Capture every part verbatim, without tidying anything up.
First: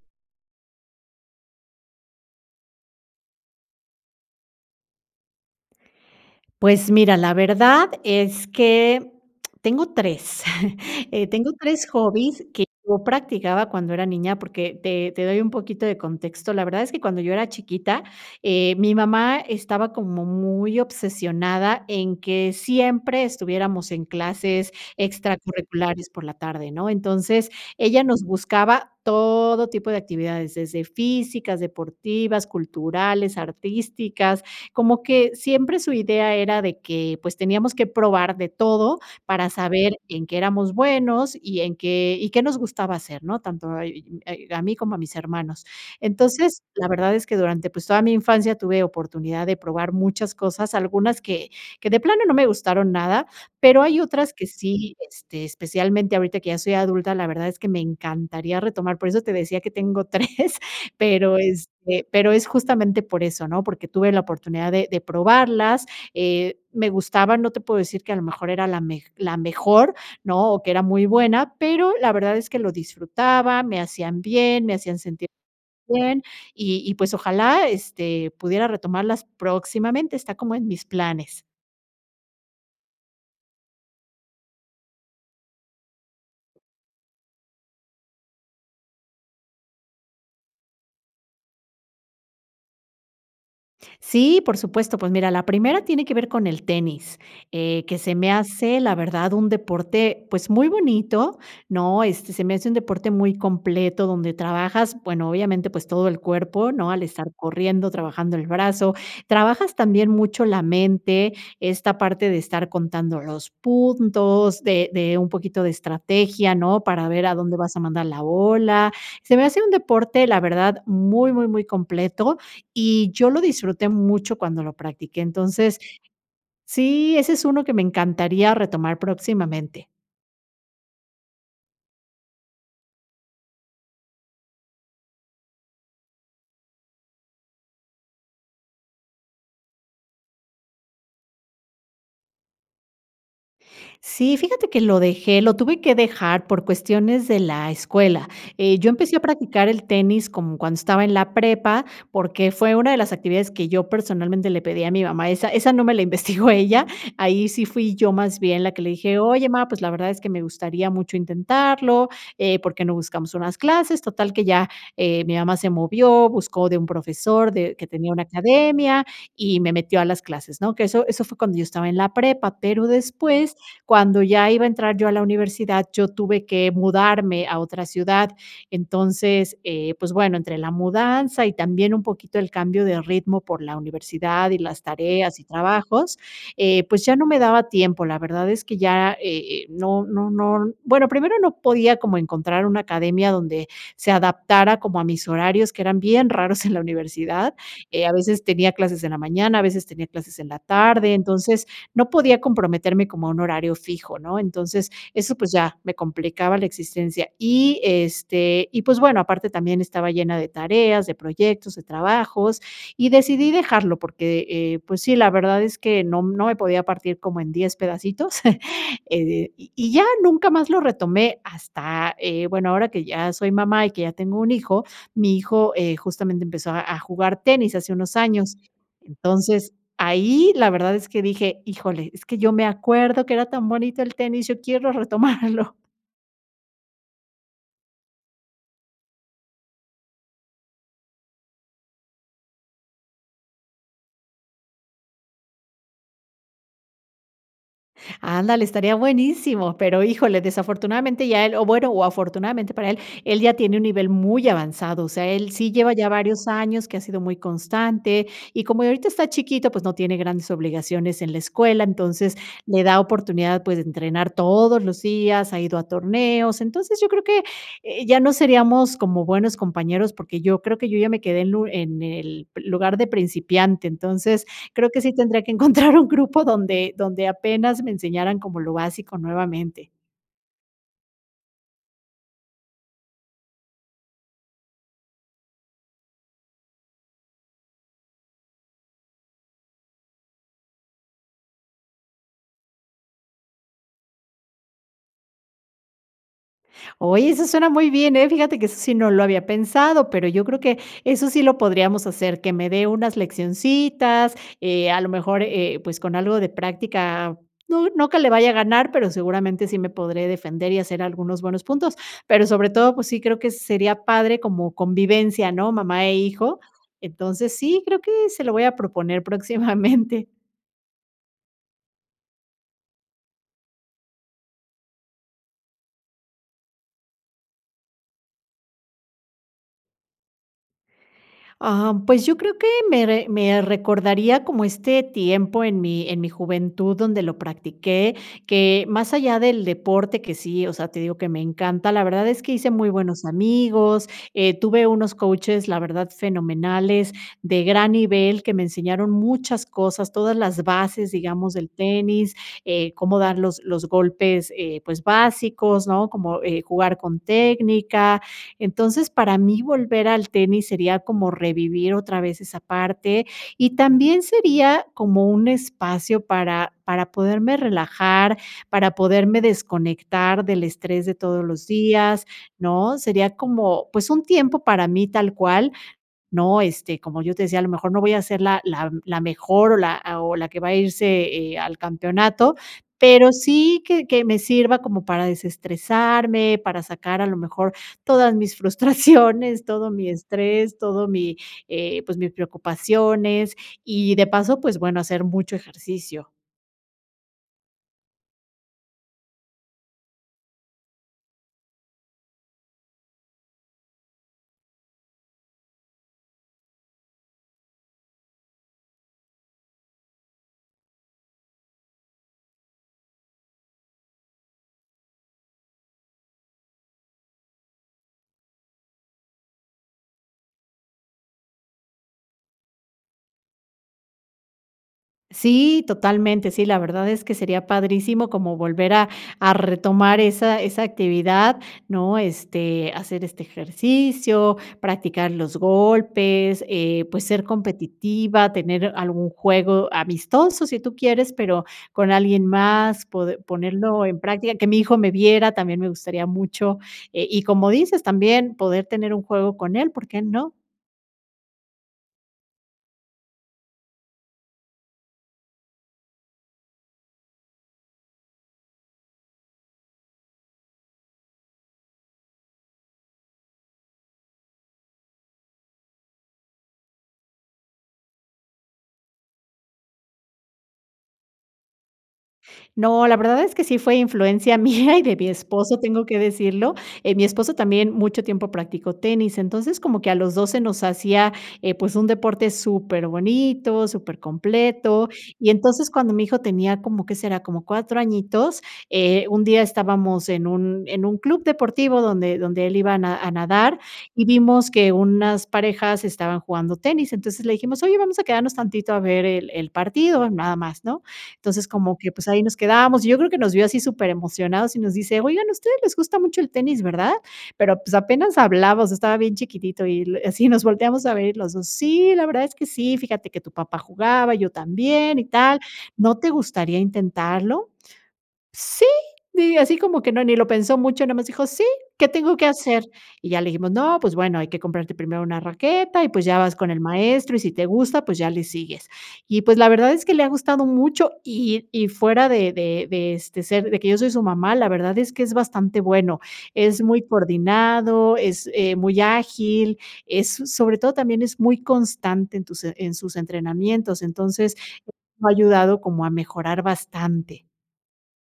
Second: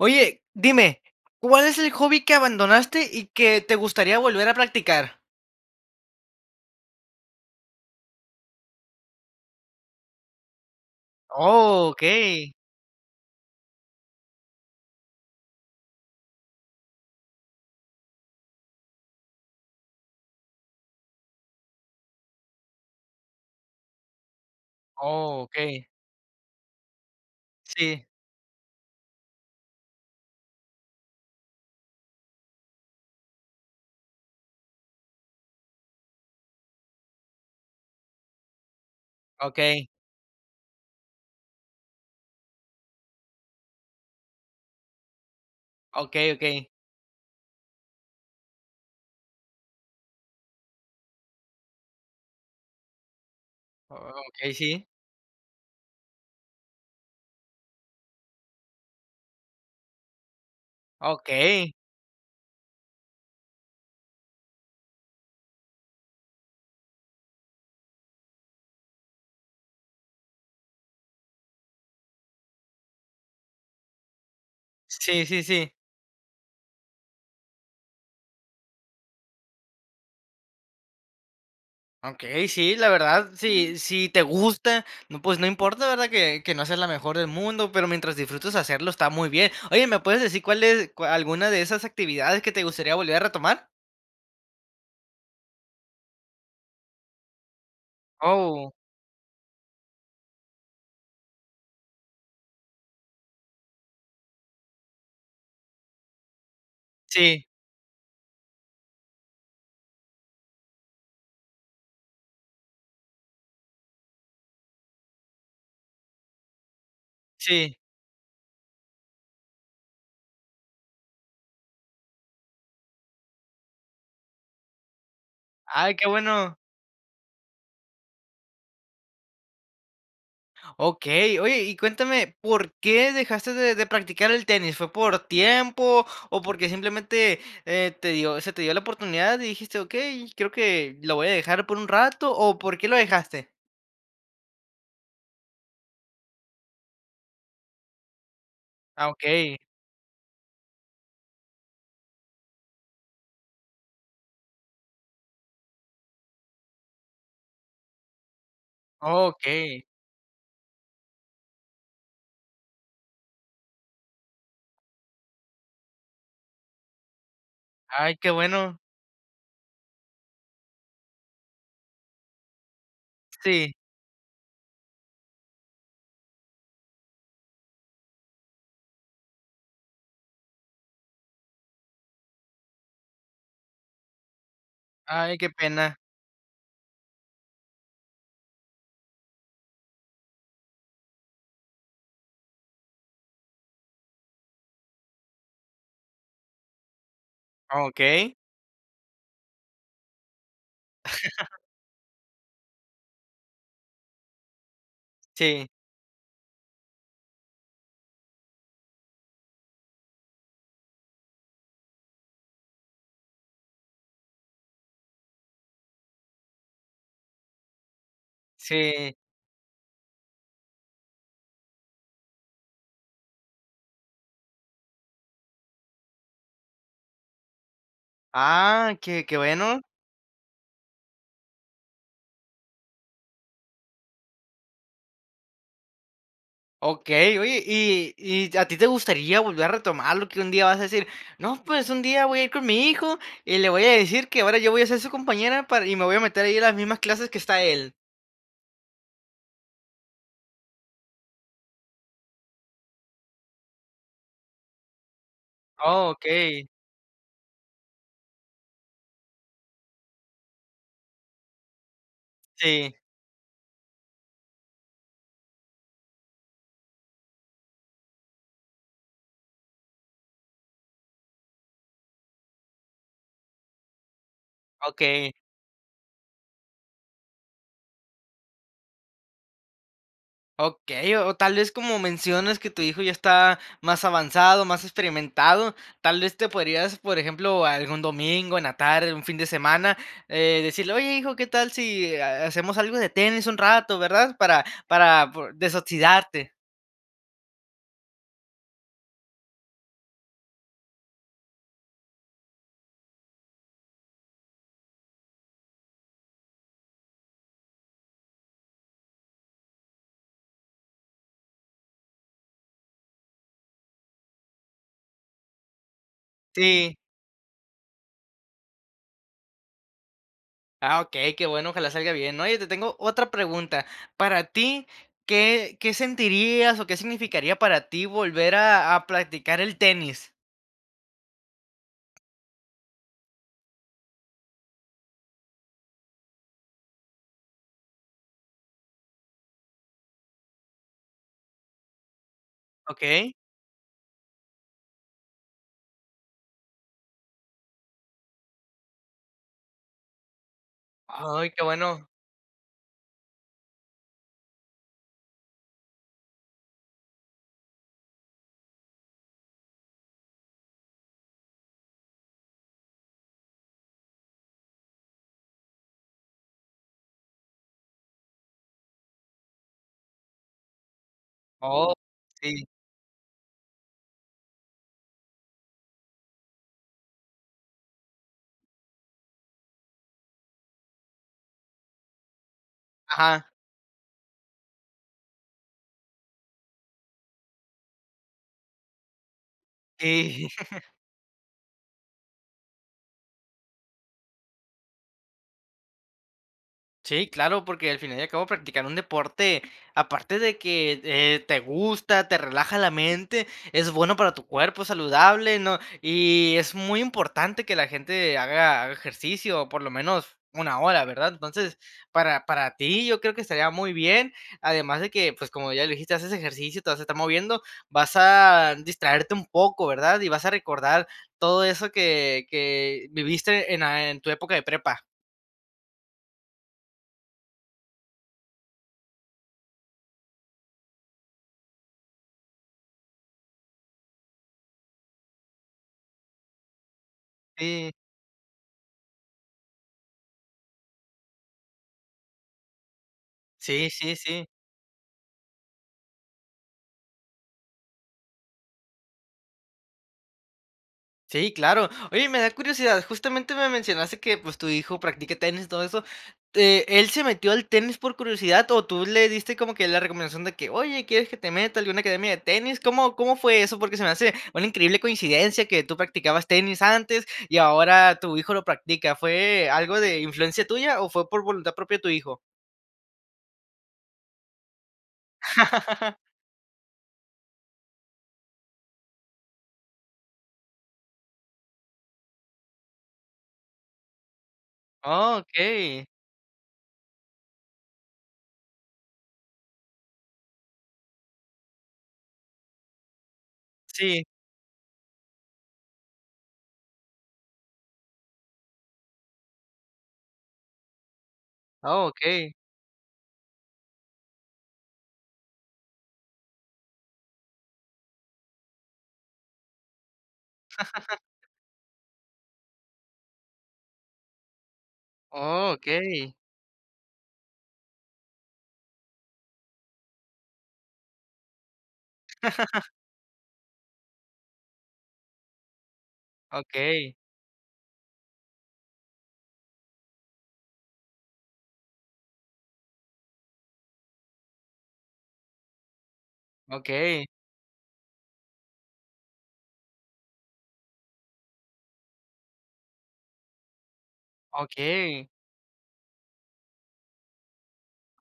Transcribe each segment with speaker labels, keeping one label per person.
Speaker 1: Oye, dime, ¿cuál es el hobby que abandonaste y que te gustaría volver a practicar?
Speaker 2: Pues mira, la verdad es que tengo tres. Eh, tengo tres hobbies
Speaker 1: Okey.
Speaker 2: que yo practicaba cuando era niña, porque te te doy un poquito de contexto. La verdad es que cuando yo era chiquita, eh, mi mamá estaba como muy obsesionada en que siempre estuviéramos en clases
Speaker 1: Okey.
Speaker 2: extracurriculares por la tarde, ¿no? Entonces, ella
Speaker 1: Sí.
Speaker 2: nos buscaba todo tipo de actividades, desde físicas, deportivas, culturales, artísticas. Como que siempre su idea era de que, pues teníamos que probar de todo para
Speaker 1: Okey.
Speaker 2: saber en qué éramos buenos y en qué y qué nos gustaba hacer, ¿no? Tanto eh, y eh, a mí como a mis hermanos.
Speaker 1: Okey,
Speaker 2: Entonces,
Speaker 1: okey.
Speaker 2: la verdad es que durante, pues, toda mi infancia tuve oportunidad de probar muchas cosas, algunas que que de plano no me gustaron nada, pero hay otras que
Speaker 1: Okey. Sí.
Speaker 2: sí, este, especialmente ahorita que ya soy adulta. La verdad es que me encantaría retomar. Por eso te decía que tengo tres, pero,
Speaker 1: Okey.
Speaker 2: este pero es justamente por eso, ¿no? Porque tuve la oportunidad de de probarlas, eh, me gustaban, no te puedo decir que a lo mejor era la mej la mejor, ¿no?, o que era muy buena, pero la verdad es que lo disfrutaba, me hacían bien, me hacían
Speaker 1: Sí
Speaker 2: sentir
Speaker 1: sí sí.
Speaker 2: bien. Y y, pues, ojalá, este, pudiera retomarlas próximamente, está como en mis planes.
Speaker 1: Okey, sí, la verdad, si si te gusta, no, pues no importa, ¿verdad? Que que no seas la mejor del mundo, pero mientras disfrutes hacerlo, está muy bien. Oye, ¿me puedes decir cuál es cua alguna de esas actividades que te gustaría volver a retomar?
Speaker 2: Sí, por supuesto. Pues, mira, la primera tiene que ver con el tenis, eh, que se me
Speaker 1: Oh.
Speaker 2: hace, la verdad, un deporte, pues, muy bonito, ¿no?, este, se me hace un deporte muy completo donde trabajas, bueno, obviamente, pues, todo el cuerpo, ¿no? Al estar
Speaker 1: Sí.
Speaker 2: corriendo, trabajando el brazo. Trabajas, también mucho, la mente, esta parte de estar contando los puntos, de de un poquito de estrategia, ¿no?, para ver a dónde
Speaker 1: Sí.
Speaker 2: vas a mandar la bola. Se me hace un deporte, la verdad, muy, muy, muy completo y yo lo disfruté mucho cuando lo practiqué. Entonces
Speaker 1: Ay, qué bueno.
Speaker 2: Sí, ese es uno que me encantaría retomar próximamente.
Speaker 1: Okey. Oye, y cuéntame, ¿por qué dejaste de de practicar el tenis? ¿Fue por tiempo o porque simplemente, eh, te dio se te dio la oportunidad y dijiste: "Okey, creo que lo voy a dejar por un rato", o por qué lo dejaste?
Speaker 2: Sí, fíjate que lo dejé, lo tuve que dejar por cuestiones de la escuela, eh, yo
Speaker 1: Ah,
Speaker 2: empecé a
Speaker 1: okey.
Speaker 2: practicar el tenis como cuando estaba en la prepa, porque fue una de las actividades que yo personalmente le pedí a mi mamá, esa esa no me la investigó ella, ahí sí fui yo, más bien, la que le dije: "Oye, má, pues,
Speaker 1: Okey.
Speaker 2: la verdad es que me gustaría mucho intentarlo, eh, ¿porque no buscamos unas clases?". Total que ya, eh, mi mamá se movió, buscó de un profesor de que tenía
Speaker 1: Ay,
Speaker 2: una
Speaker 1: qué bueno.
Speaker 2: academia y me metió a las clases, ¿no? Que eso eso fue cuando yo estaba en la prepa, pero después,
Speaker 1: Sí.
Speaker 2: cuando ya iba a entrar yo a la universidad, yo tuve que mudarme a otra ciudad. Entonces, eh, pues, bueno, entre la mudanza y también un poquito el cambio de ritmo, por la universidad, y las
Speaker 1: Ay,
Speaker 2: tareas, y
Speaker 1: qué pena.
Speaker 2: trabajos, eh, pues, ya no me daba tiempo. La verdad es que ya eh, eh, no no no, bueno, primero no podía como encontrar una academia donde se adaptara como a mis horarios, que eran bien raros en la universidad, eh, a
Speaker 1: Okey.
Speaker 2: veces, tenía clases en la mañana, a veces tenía clases en la tarde. Entonces, no podía comprometerme como a un horario fijo, ¿no? Entonces, eso, pues,
Speaker 1: Sí.
Speaker 2: ya me complicaba la existencia. Y, este, y, pues, bueno, aparte también estaba llena de tareas, de proyectos, de trabajos, y decidí dejarlo porque, eh, pues, sí, la verdad es que no m no me podía partir como en diez pedacitos,
Speaker 1: Sí.
Speaker 2: eh, y y ya, nunca más lo retomé. Hasta, eh, bueno, ahora que ya soy mamá y que ya tengo un hijo, mi hijo, eh, justamente empezó a a jugar tenis, hace unos años.
Speaker 1: Ah, qué qué
Speaker 2: Entonces,
Speaker 1: bueno.
Speaker 2: ahí, la verdad es que dije: "Híjole, es que yo me acuerdo que era tan bonito el tenis, yo quiero retomarlo".
Speaker 1: Okey. Oye, y y, ¿a ti te gustaría volver a retomarlo?, que un día vas a decir: "No, pues, un día voy a ir con mi hijo y le voy a decir que ahora yo voy a ser su compañera para y me voy a meter ahí a las mismas clases que está él".
Speaker 2: Ándale, estaría buenísimo, pero híjole, desafortunadamente ya él, o bueno, o afortunadamente para él, él ya tiene un nivel muy avanzado, o sea, él sí lleva
Speaker 1: Oh,
Speaker 2: ya varios
Speaker 1: okey.
Speaker 2: años que ha sido muy constante. Y como ahorita está chiquito, pues no tiene grandes obligaciones en la escuela, entonces le
Speaker 1: Sí.
Speaker 2: da oportunidad, pues, de entrenar todos los días, ha ido a torneos. Entonces, yo creo que, eh, ya no seríamos como buenos compañeros porque yo creo que yo ya me quedé en un en el lugar de principiante. Entonces, creo que sí
Speaker 1: Okey.
Speaker 2: tendría que encontrar un grupo donde donde apenas me enseñaran como lo básico, nuevamente.
Speaker 1: Okey. O o tal vez, como mencionas que tu hijo ya está más avanzado, más experimentado, tal vez te podrías, por ejemplo, algún domingo, en la tarde, un fin de semana, eh, decirle: "Oye, hijo, ¿qué tal si ha hacemos algo de tenis un rato?", ¿verdad? Para para por desoxidarte.
Speaker 2: Oye, eso suena muy bien, eh, fíjate que eso sí no lo había pensado, pero yo creo que eso sí lo podríamos hacer, que me dé unas leccioncitas, eh, a lo mejor, eh, pues, con algo de práctica, no no que le vaya a ganar, pero seguramente sí me podré defender y hacer algunos buenos puntos. Pero sobre todo, pues, sí, creo que sería padre como convivencia, ¿no? Mamá e hijo.
Speaker 1: Sí.
Speaker 2: Entonces, sí, creo que se lo voy a proponer, próximamente.
Speaker 1: Ah, okey, qué bueno, ojalá salga bien. Oye, te tengo otra pregunta, para ti, ¿qué qué sentirías o qué significaría para ti volver a a practicar el tenis?
Speaker 2: Ah, pues, yo creo que, me re me recordaría como este tiempo, en mi en mi juventud donde lo practiqué que, más allá del deporte que, sí, o sea, te digo que me encanta, la verdad es que hice muy buenos
Speaker 1: Okey.
Speaker 2: amigos, eh, tuve unos coaches, la verdad, fenomenales, de gran nivel, que me enseñaron muchas cosas, todas las bases,
Speaker 1: Ay,
Speaker 2: digamos,
Speaker 1: qué
Speaker 2: del
Speaker 1: bueno.
Speaker 2: tenis, eh, cómo dar los los golpes, eh, pues, básicos, ¿no?, como, eh, jugar con técnica. Entonces, para mí, volver al tenis sería como revivir otra vez esa parte y también sería como un espacio para para poderme relajar, para poderme desconectar del estrés de todos los
Speaker 1: Oh.
Speaker 2: días,
Speaker 1: Sí.
Speaker 2: ¿no? Sería como, pues, un tiempo para mí tal cual, ¿no?, este, como yo te decía, a lo mejor, no voy a ser la la m la mejor o la, ah, o la que va a irse, eh, al campeonato, pero
Speaker 1: Ajá.
Speaker 2: sí que que me sirva como para desestresarme, para sacar a lo mejor, todas mis frustraciones, todo mi
Speaker 1: Sí.
Speaker 2: estrés, todo mi, eh, pues, mis preocupaciones y, de paso, pues, bueno, hacer mucho ejercicio.
Speaker 1: Sí, claro, porque al final y al cabo practicar un deporte, aparte de que, eh, te gusta, te relaja la mente, es bueno para tu cuerpo, saludable, ¿no?, y es muy importante que la gente haga haga ejercicio, por lo menos una hora, ¿verdad? Entonces, para para ti, yo creo que estaría muy bien, además de que, pues, como ya le dijiste, haces ejercicio, te vas a estar moviendo, vas a distraerte un poco, ¿verdad?, y vas a recordar todo eso que que viviste en la en tu época de prepa.
Speaker 2: Sí, totalmente, sí, la verdad es que sería padrísimo como volver a a retomar esa esa actividad, ¿no? Este, hacer este ejercicio, practicar los golpes, eh, pues, ser
Speaker 1: Sí.
Speaker 2: competitiva, tener algún juego amistoso si tú quieres, pero con alguien más, pode
Speaker 1: Sí,
Speaker 2: ponerlo
Speaker 1: sí,
Speaker 2: en
Speaker 1: sí.
Speaker 2: práctica. Que mi hijo me viera también me gustaría mucho, eh, y como dices también, poder tener un juego con él, ¿por qué no?
Speaker 1: Sí, claro. Oye, me da curiosidad. Justamente me mencionaste que, pues, tu hijo practica tenis, todo eso. Eh, ¿él se metió al tenis por curiosidad o tú le diste como que la recomendación? De que, "oye, quieres que te meta a alguna academia de tenis?" ¿Cómo cómo fue eso? Porque se me hace una increíble coincidencia que tú practicabas tenis antes y ahora tu hijo lo practica, ¿fue algo de influencia tuya?, o, ¿fue por voluntad propia tu hijo?
Speaker 2: No, la verdad es que sí fue influencia mía y de mi esposo, tengo que decirlo. Eh, mi esposo también mucho tiempo practicó tenis, entonces como que a los dos se nos hacía, eh, pues, un deporte súper bonito, súper completo,
Speaker 1: Oh,
Speaker 2: y entonces
Speaker 1: okey.
Speaker 2: cuando mi hijo tenía como, ¿qué será?, como cuatro añitos, eh, un día estábamos en un en un club deportivo donde donde él iba a na a nadar
Speaker 1: Sí.
Speaker 2: y vimos que unas parejas estaban jugando tenis. Entonces, le dijimos: "oye, vamos a quedarnos tantito a ver el el partido, nada más," ¿no? Entonces, como
Speaker 1: Oh,
Speaker 2: que, pues, ahí
Speaker 1: okey.
Speaker 2: nos quedamos y yo creo que nos vio así superemocionados y nos dice: "Oigan, a ustedes les gusta mucho el tenis, ¿verdad?" Pero, pues, apenas hablaba, estaba bien chiquitito y así nos volteamos a ver los dos. "Sí, la verdad es que sí, fíjate que tu papá jugaba, yo también y tal,
Speaker 1: Oh,
Speaker 2: ¿no te
Speaker 1: okey.
Speaker 2: gustaría intentarlo?" "Sí," y así como que no ni lo pensó mucho, nomás dijo: "Sí, ¿qué tengo que hacer?" Y ya le dijimos: "No, pues bueno, hay que comprarte primero una raqueta y, pues, ya vas con el
Speaker 1: Okey.
Speaker 2: maestro y, si te gusta, pues ya le sigues." Y, pues, la verdad es que le ha gustado mucho y y fuera de de de, este, ser de que yo soy su mamá, la verdad es que es bastante bueno. Es muy
Speaker 1: Okey.
Speaker 2: coordinado, es eh, muy ágil, es, so sobre todo, también es muy constante en tus en sus entrenamientos. Entonces,
Speaker 1: Okey.
Speaker 2: lo ha ayudado como a mejorar bastante.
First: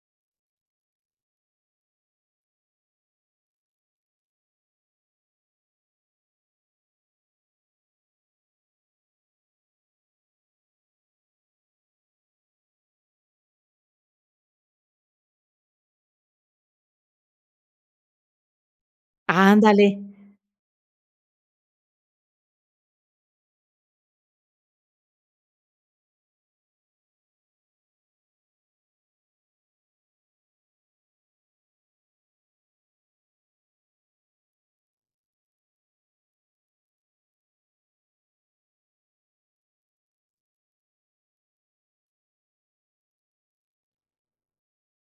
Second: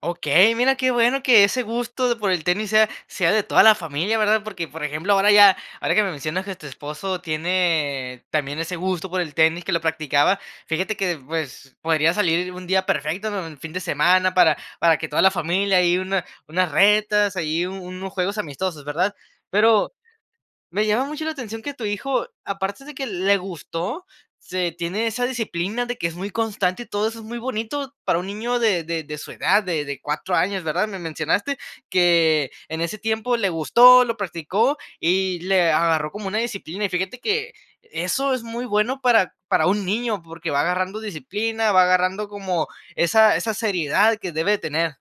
Speaker 1: Okey, mira qué bueno que ese gusto de por el tenis sea, sea de toda la familia, ¿verdad? Porque, por ejemplo, ahora ya ahora que me mencionas que tu esposo tiene también ese gusto por el tenis, que lo practicaba, fíjate que, pues, podría salir un día perfecto ¿no? Un fin de semana para para que toda la familia ahí una unas retas ahí u unos juegos amistosos, ¿verdad?
Speaker 2: Ándale.
Speaker 1: Pero, me llama mucho la atención que tu hijo, aparte de que le gustó, se tiene esa disciplina de que es muy constante y todo eso es muy bonito para un niño de de de su edad, de de cuatro años, ¿verdad? Me mencionaste que, en ese tiempo le gustó, lo practicó y le agarró como una disciplina, y fíjate que, eso es muy bueno para para un niño, porque va agarrando disciplina, va agarrando como esa esa seriedad que debe de tener.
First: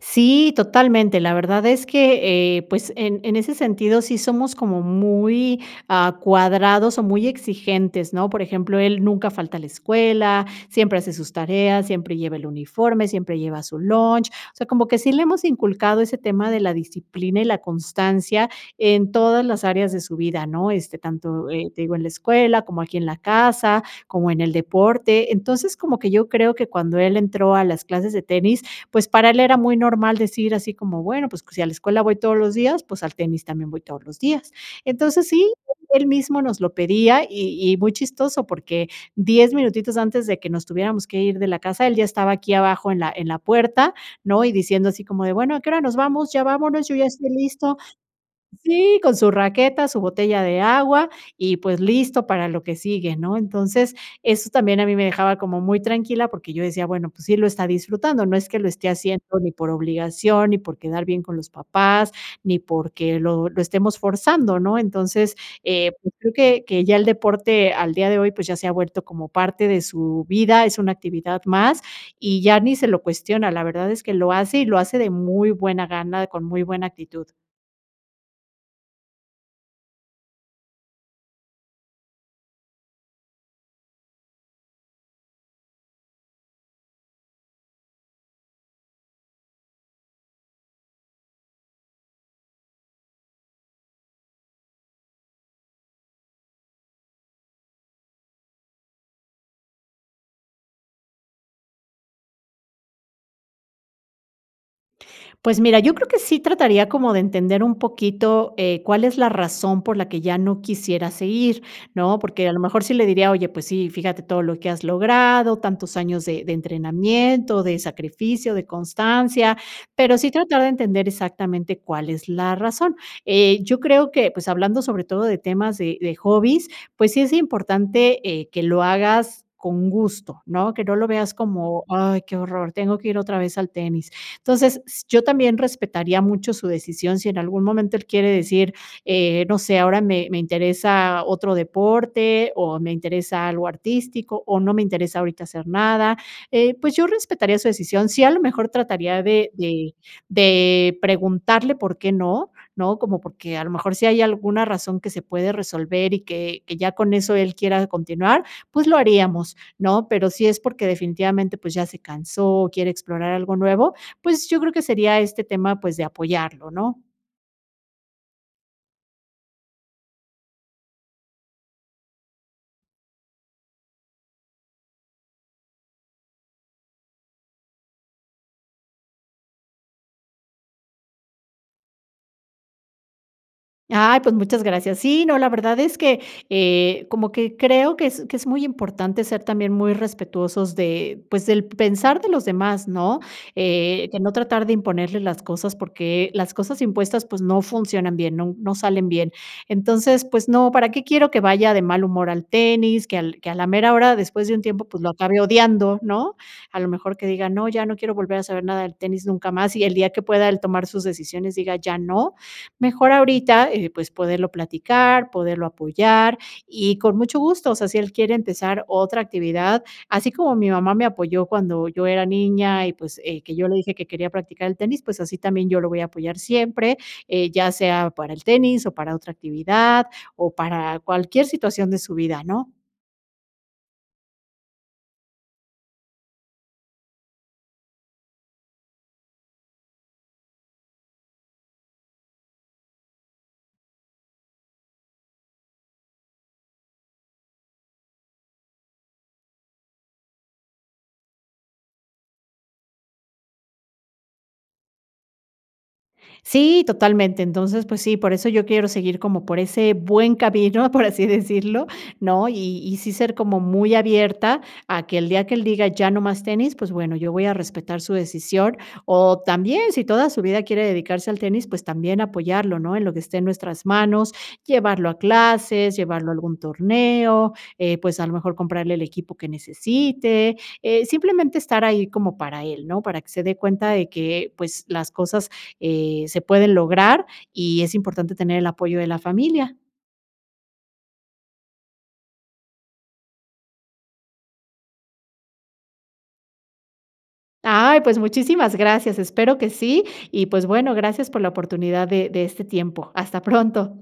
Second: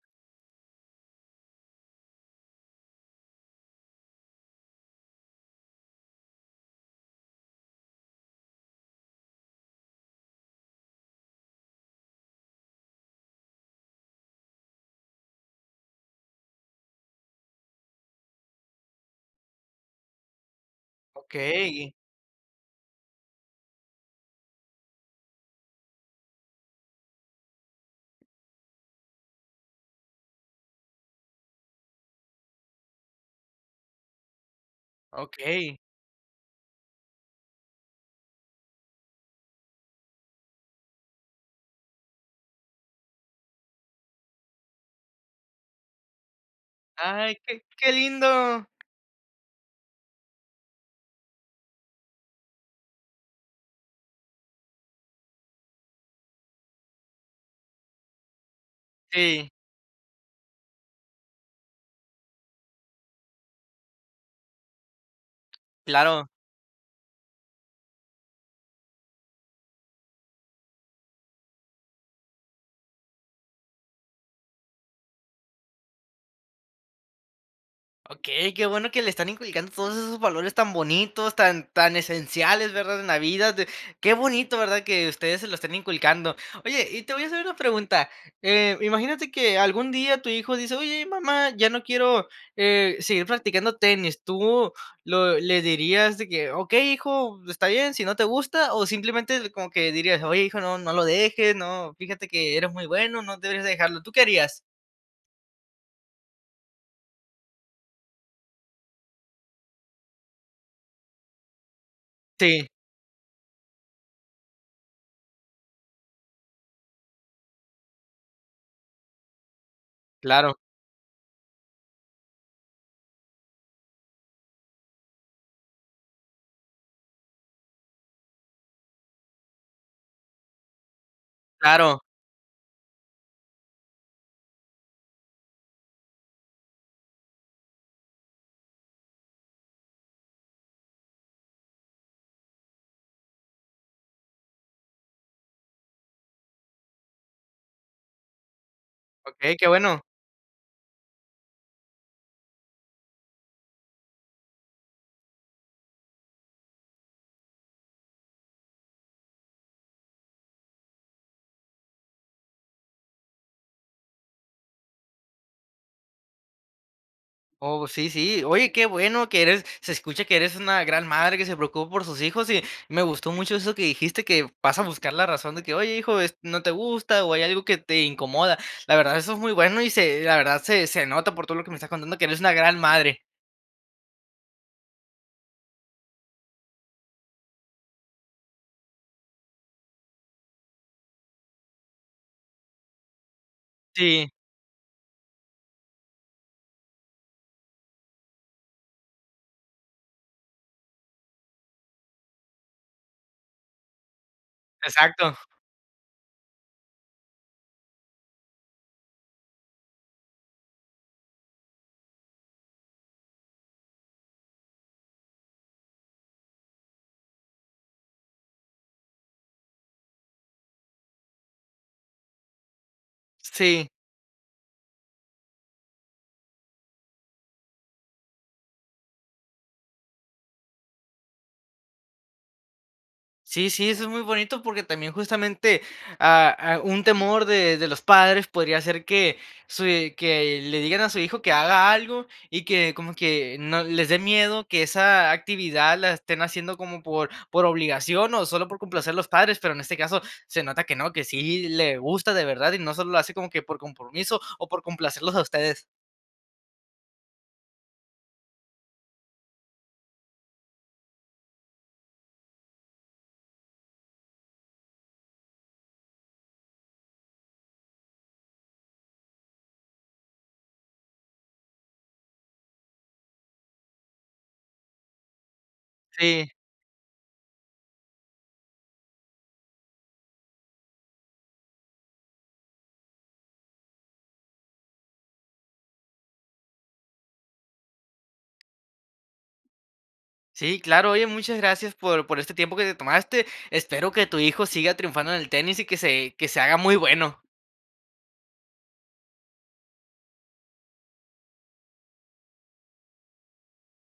Speaker 2: Sí, totalmente. La verdad es que, eh, pues, en en ese sentido sí somos como muy, ah, cuadrados o muy exigentes, ¿no? Por ejemplo, él nunca falta a la escuela, siempre hace sus tareas, siempre lleva el uniforme, siempre lleva su lunch, o sea, como que sí le hemos inculcado ese tema de la disciplina y la constancia, en todas las áreas de su vida, ¿no? Este, tanto, eh, te
Speaker 1: Okey.
Speaker 2: digo en la escuela, como aquí en la casa, como en el deporte. Entonces como que yo creo que cuando él entró a las clases de tenis, pues para él era muy normal decir así como: "Bueno, pues si a la escuela voy todos los días, pues al tenis también voy todos los días". Entonces, sí,
Speaker 1: Okey.
Speaker 2: él mismo nos lo pedía y y muy chistoso porque diez minutitos antes de que nos tuviéramos que ir de la casa, él ya estaba aquí abajo en la en la puerta, ¿no? Y diciendo así como de: "Bueno, ¿a qué hora nos vamos? Ya vámonos, yo ya estoy
Speaker 1: Ay, qué
Speaker 2: listo".
Speaker 1: qué lindo.
Speaker 2: Sí, con su raqueta, su botella de agua, y pues listo para lo que sigue, ¿no? Entonces, eso también a mí me dejaba como muy tranquila porque yo decía: "Bueno, pues sí lo está disfrutando, no es que lo esté haciendo,
Speaker 1: Sí.
Speaker 2: ni por obligación, ni por quedar bien con los papás, ni porque lo lo estemos forzando", ¿no? Entonces, eh, pues
Speaker 1: Claro.
Speaker 2: creo que, que ya el deporte al día de hoy, pues, ya se ha vuelto como parte de su vida, es una actividad más, y ya ni se lo cuestiona, la verdad es que lo hace y lo hace de muy buena gana, con muy buena actitud.
Speaker 1: Okey, qué bueno que le están inculcando todos esos valores tan bonitos, tan, tan esenciales, ¿verdad?, en la vida, de qué bonito, ¿verdad?, que ustedes se lo estén inculcando. Oye, y te voy a hacer una pregunta. Eh, imagínate que algún día tu hijo dice: "Oye mamá, ya no quiero, eh, seguir practicando tenis". Tú lo le dirías de que: "Okey hijo, está bien si no te gusta". O simplemente como que dirías: "Oye hijo no no lo dejes, no fíjate que eres muy bueno no debes dejarlo". ¿Tú qué harías?
Speaker 2: Pues mira, yo creo que sí trataría como de entender un poquito, eh, cuál es la razón por la que ya no quisiera seguir, ¿no? Porque a lo
Speaker 1: Sí.
Speaker 2: mejor sí le diría: "Oye, pues sí, fíjate todo lo que has logrado, tantos años de de entrenamiento, de sacrificio, de constancia". Pero sí
Speaker 1: Claro.
Speaker 2: tratar de entender exactamente cuál es la razón. Eh, yo creo que, pues hablando sobre todo de temas de de hobbies, pues sí es importante, eh, que lo hagas con gusto, ¿no? Que no lo veas como:
Speaker 1: Claro.
Speaker 2: "Ay qué horror, tengo que ir otra vez al tenis". Entonces, s yo también respetaría mucho su decisión si en algún momento él quiere decir: "Eh, no sé, ahora me me interesa otro deporte o me interesa algo artístico o no me interesa ahorita hacer nada". Eh, pues yo respetaría su decisión. Sí, a lo mejor trataría de
Speaker 1: Okey, qué
Speaker 2: de
Speaker 1: bueno.
Speaker 2: de preguntarle por qué no, ¿no? Como, por que a lo mejor si hay alguna razón que se puede resolver y que que ya con eso él quiera continuar, pues lo haríamos, ¿no? Pero si es porque definitivamente, pues, ya se cansó, quiere explorar algo nuevo, pues, yo creo que sería este tema, pues, de apoyarlo, ¿no?
Speaker 1: Oh, sí, sí. Oye, qué bueno que eres, se escucha que eres una gran madre que se preocupa por sus hijos y me gustó mucho eso que dijiste que vas a buscar la razón de que: "Oye hijo es no te gusta o hay algo que te incomoda". La verdad, eso es muy bueno y se la verdad se se nota por todo lo que me estás contando que eres una gran madre.
Speaker 2: Ay, pues muchas gracias. Sí, no, la verdad es que, eh, como que creo que es que es muy importante ser también muy respetuosos de pues del pensar de los demás, ¿no? Eh, de
Speaker 1: Sí.
Speaker 2: no tratar de imponerles las cosas, porque las cosas impuestas, pues, no funcionan bien, nun no salen bien. Entonces, pues no, para qué quiero que vaya de mal humor al tenis, que al que a la mera hora, después de un tiempo, pues, lo
Speaker 1: Exacto.
Speaker 2: acabe odiando, ¿no? A lo mejor que diga: "No, ya no quiero volver a saber nada del tenis nunca más", y el día que pueda él tomar sus decisiones, diga: "Ya no", mejor ahorita, eh, pues poderlo platicar, poderlo apoyar, y con mucho gusto, o sea, si él quiere empezar otra actividad, así como mi mamá me apoyó cuando yo era niña y, pues, eh, que yo le
Speaker 1: Sí.
Speaker 2: dije que quería practicar el tenis, pues así también yo lo voy a apoyar siempre, eh, ya sea para el tenis o para otra actividad o para cualquier situación de su vida, ¿no?
Speaker 1: Sí, sí, eso es muy bonito, porque también justamente, ah ah, un temor de de los padres podría ser que su eh, que le digan a su hijo que haga algo y que como que no les de miedo que esa actividad la estén haciendo como por por obligación o solo por complacer a los padres, pero en este caso se nota que no, que sí le gusta de verdad y no solo lo hace como que por compromiso o por complacerlos a ustedes.
Speaker 2: Sí, totalmente. Entonces, pues sí, por eso yo quiero seguir como por ese buen camino, por así decirlo, ¿no?, y y sí ser como muy abierta a que el día que él diga: "Ya no más tenis", pues bueno, yo voy a respetar su decisión. O también, si toda su vida quiere dedicarse al tenis, pues también apoyarlo, ¿no?, en lo que esté en nuestras manos, llevarlo a clases, llevarlo a
Speaker 1: Sí.
Speaker 2: algún torneo, eh, pues a lo mejor, comprarle el equipo que necesite, eh, simplemente estar ahí como para él, ¿no?, para que se dé cuenta de que, pues, las cosas, eh, se pueden lograr y es importante tener el apoyo de la familia.
Speaker 1: Sí, claro. Oye, muchas gracias por por este tiempo que te tomaste. Espero que tu hijo siga triunfando en el tenis y que se que se haga muy bueno.
Speaker 2: Ay, pues muchísimas gracias, espero que sí y, pues bueno, gracias por la oportunidad de de este tiempo. Hasta pronto.